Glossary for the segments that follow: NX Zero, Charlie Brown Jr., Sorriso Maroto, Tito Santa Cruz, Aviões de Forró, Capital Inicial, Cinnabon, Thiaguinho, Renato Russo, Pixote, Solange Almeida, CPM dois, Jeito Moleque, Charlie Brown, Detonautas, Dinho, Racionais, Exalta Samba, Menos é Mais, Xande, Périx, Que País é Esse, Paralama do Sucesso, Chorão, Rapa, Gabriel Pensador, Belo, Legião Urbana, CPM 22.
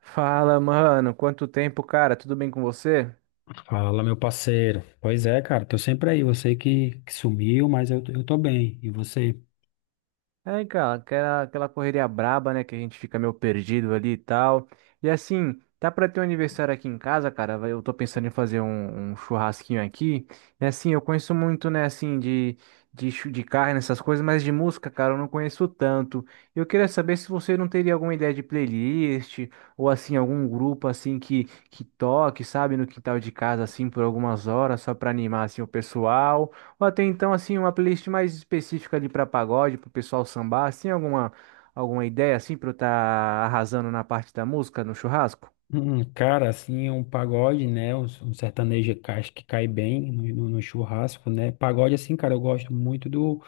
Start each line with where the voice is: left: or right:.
right: Fala, mano. Quanto tempo, cara? Tudo bem com você?
left: Fala, meu parceiro. Pois é, cara, tô sempre aí. Você que sumiu, mas eu tô bem. E você?
right: É, cara, aquela correria braba, né? Que a gente fica meio perdido ali e tal. E assim, tá pra ter um aniversário aqui em casa, cara. Eu tô pensando em fazer um churrasquinho aqui. E assim, eu conheço muito, né? Assim, de carne, essas coisas, mas de música, cara, eu não conheço tanto. Eu queria saber se você não teria alguma ideia de playlist ou assim, algum grupo assim que toque, sabe, no quintal de casa, assim, por algumas horas, só pra animar assim o pessoal. Ou até então, assim, uma playlist mais específica ali para pagode, para o pessoal sambar, assim, alguma ideia, assim, para eu estar arrasando na parte da música, no churrasco?
left: Cara, assim, um pagode, né? Um sertanejo que acho que cai bem no churrasco, né? Pagode, assim, cara, eu gosto muito do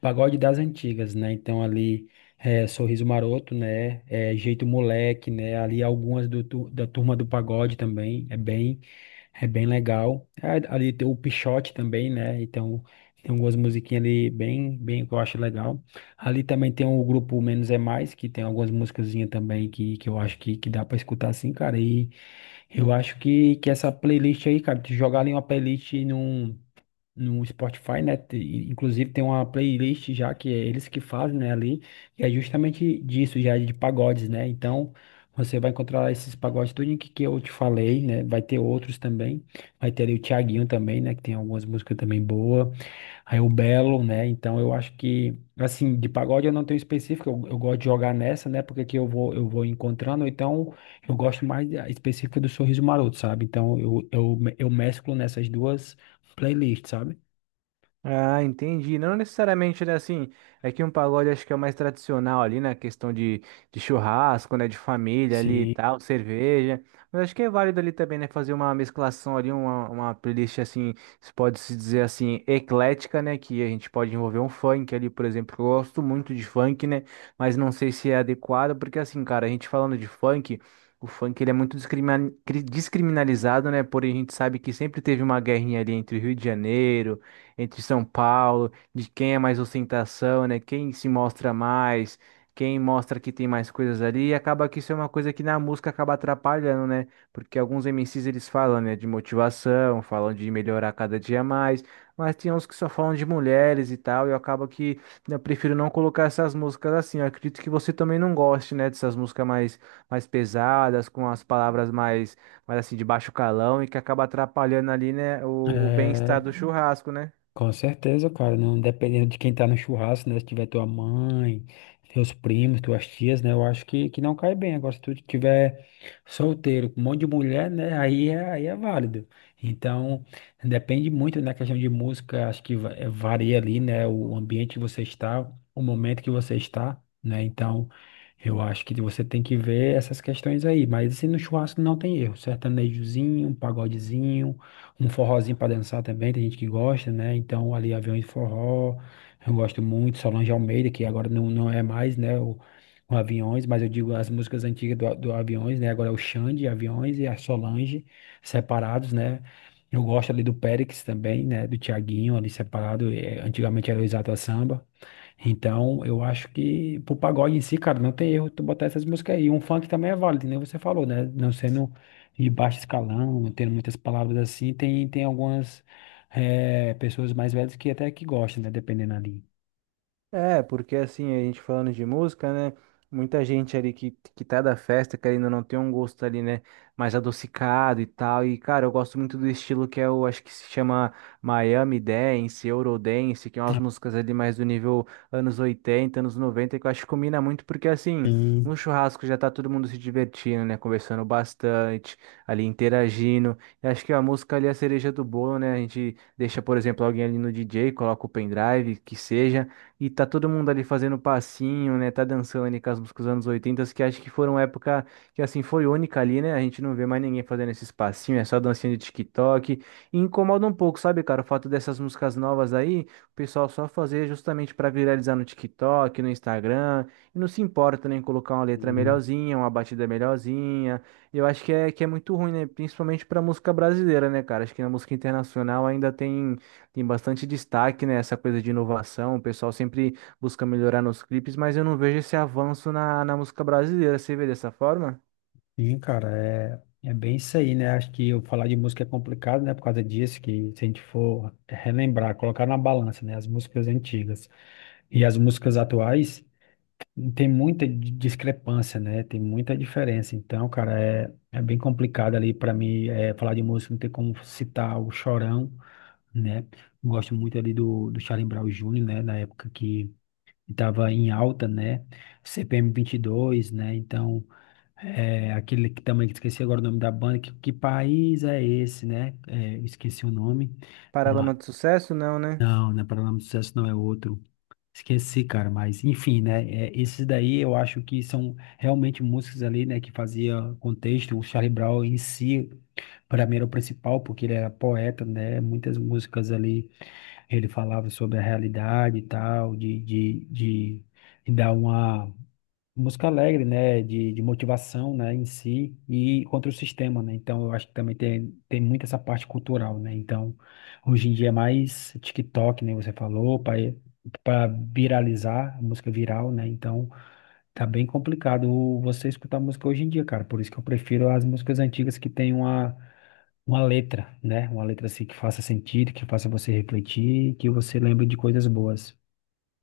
left: pagode das antigas, né? Então, ali, Sorriso Maroto, né? Jeito Moleque, né? Ali, algumas da turma do pagode também, é bem legal. Ali tem o Pixote também, né? Então, tem algumas musiquinhas ali bem, bem que eu acho legal. Ali também tem o grupo Menos é Mais, que tem algumas musicazinhas também que eu acho que dá pra escutar assim, cara. E eu acho que essa playlist aí, cara, tu jogar ali uma playlist no Spotify, né? Inclusive tem uma playlist já que é eles que fazem, né, ali, que é justamente disso, já de pagodes, né? Então você vai encontrar esses pagodes tudo que eu te falei, né? Vai ter outros também. Vai ter ali o Thiaguinho também, né? Que tem algumas músicas também boas. Aí o Belo, né? Então eu acho que, assim, de pagode eu não tenho específico, eu gosto de jogar nessa, né? Porque aqui eu vou encontrando, ou então eu gosto mais da específica do Sorriso Maroto, sabe? Então eu mesclo nessas duas playlists, sabe?
right: Ah, entendi. Não necessariamente, né? Assim, é que um pagode acho que é o mais tradicional ali, na questão de churrasco, né? De família ali e
left: Sim.
right: tal, cerveja. Mas acho que é válido ali também, né? Fazer uma mesclação ali, uma playlist assim, se pode se dizer assim, eclética, né? Que a gente pode envolver um funk ali, por exemplo. Eu gosto muito de funk, né? Mas não sei se é adequado, porque assim, cara, a gente falando de funk. O funk ele é muito descriminalizado, né? Porém, a gente sabe que sempre teve uma guerrinha ali entre o Rio de Janeiro, entre São Paulo, de quem é mais ostentação, né? Quem se mostra mais, quem mostra que tem mais coisas ali, e acaba que isso é uma coisa que na música acaba atrapalhando, né? Porque alguns MCs eles falam, né, de motivação, falam de melhorar cada dia mais, mas tem uns que só falam de mulheres e tal, e eu acabo que né, eu prefiro não colocar essas músicas assim. Eu acredito que você também não goste, né, dessas músicas mais pesadas, com as palavras mais, mais assim, de baixo calão e que acaba atrapalhando ali, né, o bem-estar do
left: É,
right: churrasco, né?
left: com certeza, cara, não dependendo de quem tá no churrasco, né? Se tiver tua mãe, teus primos, tuas tias, né? Eu acho que não cai bem. Agora, se tu tiver solteiro, com um monte de mulher, né? Aí é válido. Então, depende muito, né? Questão de música, acho que varia ali, né? O ambiente que você está, o momento que você está, né? Então, eu acho que você tem que ver essas questões aí. Mas, assim, no churrasco não tem erro. Sertanejozinho, um pagodezinho, um forrozinho para dançar também, tem gente que gosta, né? Então ali Aviões de Forró, eu gosto muito, Solange Almeida, que agora não é mais, né, o Aviões, mas eu digo as músicas antigas do Aviões, né? Agora é o Xande, Aviões e a Solange, separados, né? Eu gosto ali do Périx também, né? Do Thiaguinho ali separado, antigamente era o Exalta Samba. Então, eu acho que pro pagode em si, cara, não tem erro tu botar essas músicas aí. Um funk também é válido, que nem você falou, né? Não sendo de baixo escalão, não tendo muitas palavras assim, tem algumas pessoas mais velhas que até que gostam, né? Dependendo ali.
right: É, porque assim, a gente falando de música, né? Muita gente ali que tá da festa, querendo ou não tem um gosto ali, né? Mais adocicado e tal. E, cara, eu gosto muito do estilo que é o, acho que se chama Miami Dance, Eurodance, que é umas músicas ali mais do nível anos 80, anos 90, que eu acho que combina muito, porque assim,
left: Sim,
right: no churrasco já tá todo mundo se divertindo, né? Conversando bastante, ali interagindo. E acho que a música ali é a cereja do bolo, né? A gente deixa, por exemplo, alguém ali no DJ, coloca o pendrive, que seja. E tá todo mundo ali fazendo passinho, né? Tá dançando ali com as músicas dos anos 80, que acho que foram época que assim foi única ali, né? A gente não vê mais ninguém fazendo esses passinhos, é só dancinha de TikTok. E incomoda um pouco, sabe, cara, o fato dessas músicas novas aí, o pessoal só fazer justamente pra viralizar no TikTok, no Instagram, e não se importa nem em colocar uma letra
left: sim,
right: melhorzinha, uma batida melhorzinha. Eu acho que é muito ruim, né? Principalmente pra música brasileira, né, cara? Acho que na música internacional ainda tem. Tem bastante destaque, né, essa coisa de inovação, o pessoal sempre busca melhorar nos clipes, mas eu não vejo esse avanço na música brasileira, você vê dessa forma?
left: sim, cara, é bem isso aí, né? Acho que eu falar de música é complicado, né? Por causa disso, que se a gente for relembrar, colocar na balança, né? As músicas antigas e as músicas atuais. Tem muita discrepância, né? Tem muita diferença. Então, cara, é bem complicado ali para mim falar de música, não tem como citar o Chorão, né? Gosto muito ali do Charlie Brown Jr., né? Na época que estava em alta, né? CPM dois, né? Então, aquele que também que esqueci agora o nome da banda, que país é esse, né? Esqueci o nome.
right: Paralama
left: Ma-
right: de sucesso, não, né?
left: não, não é Paralama do Sucesso, não é outro. Esqueci, cara, mas enfim, né? Esses daí eu acho que são realmente músicas ali, né, que fazia contexto. O Charlie Brown em si, para mim, era o principal, porque ele era poeta, né? Muitas músicas ali ele falava sobre a realidade e tal, de dar uma. Música alegre, né? De motivação, né? Em si e contra o sistema, né? Então, eu acho que também tem muito essa parte cultural, né? Então, hoje em dia é mais TikTok, né? Você falou, para viralizar, música viral, né? Então, tá bem complicado você escutar música hoje em dia, cara. Por isso que eu prefiro as músicas antigas que tem uma letra, né? Uma letra assim que faça sentido, que faça você refletir, que você lembre de coisas boas.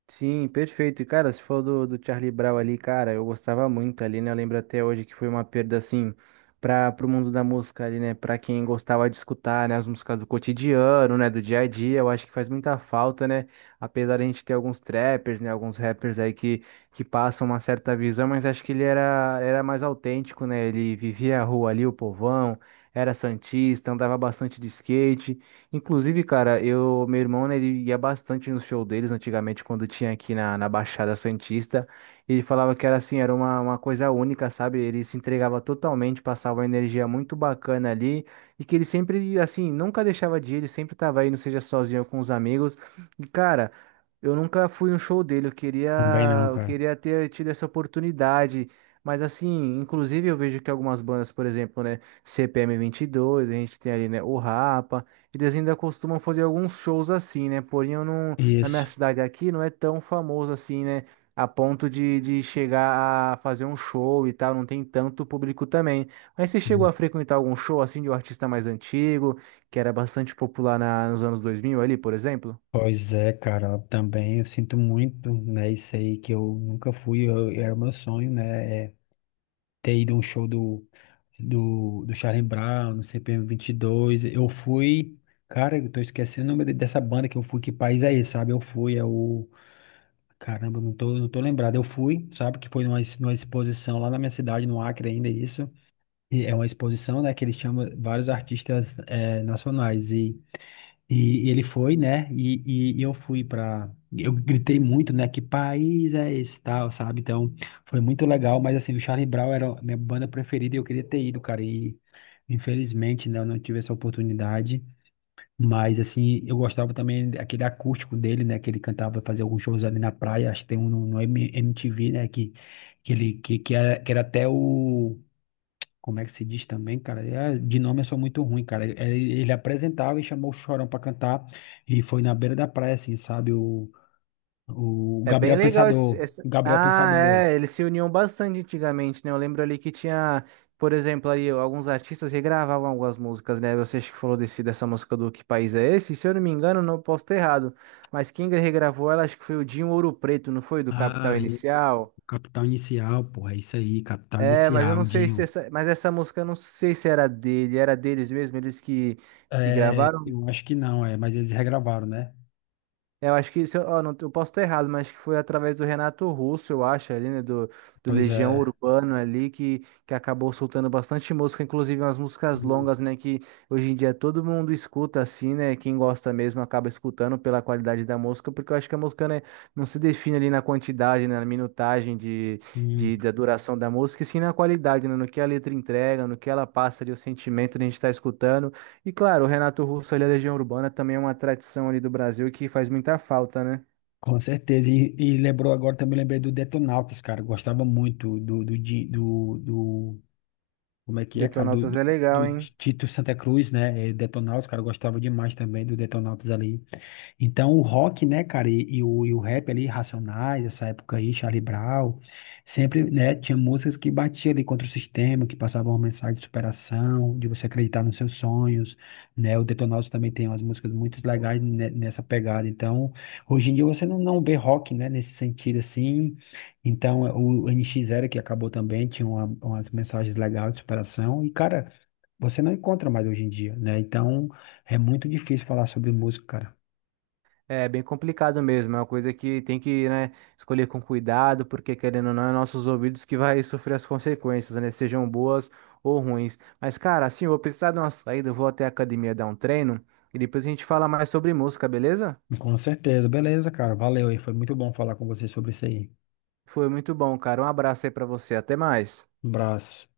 right: Sim, perfeito. E, cara, se for do Charlie Brown ali, cara, eu gostava muito ali, né? Eu lembro até hoje que foi uma perda, assim, para o mundo da música ali, né? Pra quem gostava de escutar, né? As músicas do cotidiano, né? Do dia a dia, eu acho que faz muita falta, né? Apesar de a gente ter alguns trappers, né? Alguns rappers aí que passam uma certa visão, mas acho que ele era, era mais autêntico, né? Ele vivia a rua ali, o povão, era santista, andava bastante de skate. Inclusive, cara, eu, meu irmão, né, ele ia bastante no show deles antigamente, quando tinha aqui na Baixada Santista. Ele falava que era assim, era uma coisa única, sabe? Ele se entregava totalmente, passava uma energia muito bacana ali. E que ele sempre, assim, nunca deixava de ir, ele sempre tava aí, não seja sozinho ou com os amigos. E, cara, eu nunca fui no show dele,
left: Também não,
right: eu
left: cara.
right: queria ter tido essa oportunidade. Mas, assim, inclusive eu vejo que algumas bandas, por exemplo, né, CPM dois a gente tem ali, né, o Rapa. Eles ainda costumam fazer alguns shows assim, né? Porém, eu não, na minha
left: Isso.
right: cidade aqui não é tão famoso assim, né? A ponto de chegar a fazer um show e tal, não tem tanto público também. Mas você chegou a frequentar algum show assim de um artista mais antigo, que era bastante popular nos anos 2000 ali, por exemplo?
left: Pois é, cara, também eu sinto muito, né, isso aí que eu nunca fui. Era o meu sonho, né, é ter ido a um show do Charlie Brown. No CPM dois eu fui, cara. Eu tô esquecendo o nome dessa banda que eu fui, que país é esse, sabe? Eu fui, caramba, não tô lembrado. Eu fui, sabe, que foi numa exposição lá na minha cidade, no Acre ainda, isso. E é uma exposição, né, que eles chamam vários artistas nacionais, e ele foi, né? E eu fui pra. Eu gritei muito, né? Que país é esse, tal, sabe? Então, foi muito legal. Mas, assim, o Charlie Brown era a minha banda preferida e eu queria ter ido, cara. E, infelizmente, né? Eu não tive essa oportunidade. Mas, assim, eu gostava também daquele acústico dele, né? Que ele cantava, fazia alguns shows ali na praia. Acho que tem um no MTV, né? Que ele. Que era até o como é que se diz também, cara? De nome eu sou muito ruim, cara. Ele apresentava e chamou o Chorão pra cantar e foi na beira da praia, assim, sabe? O
right: É
left: Gabriel
right: bem legal
left: Pensador. O Gabriel
right: Ah,
left: Pensador.
right: é, eles se uniam bastante antigamente, né? Eu lembro ali que tinha, por exemplo, ali alguns artistas regravavam algumas músicas, né? Você acho que falou dessa música do Que País é Esse? Se eu não me engano, não posso estar errado, mas quem regravou ela acho que foi o Dinho Ouro Preto, não foi? Do
left: Ah,
right: Capital Inicial.
left: Capital Inicial, porra, é isso aí, Capital
right: É, mas eu
left: Inicial,
right: não sei se
left: Dinho.
right: essa, mas essa música eu não sei se era dele, era deles mesmo, eles que
left: É,
right: gravaram.
left: eu acho que não, mas eles regravaram, né?
right: É, eu acho que, se eu, ó, não, eu posso estar errado, mas acho que foi através do Renato Russo, eu acho, ali, né, do
left: Pois
right: Legião
left: é.
right: Urbano ali, que acabou soltando bastante música, inclusive umas músicas
left: Hum,
right: longas, né, que hoje em dia todo mundo escuta assim, né, quem gosta mesmo acaba escutando pela qualidade da música, porque eu acho que a música, né, não se define ali na quantidade, né, na minutagem de,
left: hum,
right: da duração da música, e sim na qualidade, né, no que a letra entrega, no que ela passa ali, o sentimento que a gente está escutando. E claro, o Renato Russo ali, a Legião Urbana também é uma tradição ali do Brasil que faz muita falta, né?
left: com certeza. E lembrou agora, também lembrei do Detonautas, cara. Gostava muito do Como é que é, cara? Do,
right: Detonautas
left: do,
right: é legal,
left: do
right: hein?
left: Tito Santa Cruz, né? Detonautas, cara, eu gostava demais também do Detonautas ali. Então, o rock, né, cara, e o rap ali, Racionais, essa época aí, Charlie Brown, sempre, né, tinha músicas que batiam ali contra o sistema, que passavam uma mensagem de superação, de você acreditar nos seus sonhos, né, o Detonautas também tem umas músicas muito legais nessa pegada, então, hoje em dia você não vê rock, né, nesse sentido, assim, então, o NX Zero, que acabou também, tinha umas mensagens legais de superação, e, cara, você não encontra mais hoje em dia, né, então, é muito difícil falar sobre música, cara.
right: É bem complicado mesmo, é uma coisa que tem que, né, escolher com cuidado, porque querendo ou não, é nossos ouvidos que vai sofrer as consequências, né? Sejam boas ou ruins. Mas, cara, assim, eu vou precisar de uma saída, eu vou até a academia dar um treino e depois a gente fala mais sobre música, beleza?
left: Com certeza. Beleza, cara. Valeu aí. Foi muito bom falar com você sobre isso aí.
right: Foi muito bom, cara. Um abraço aí pra você, até mais.
left: Um abraço.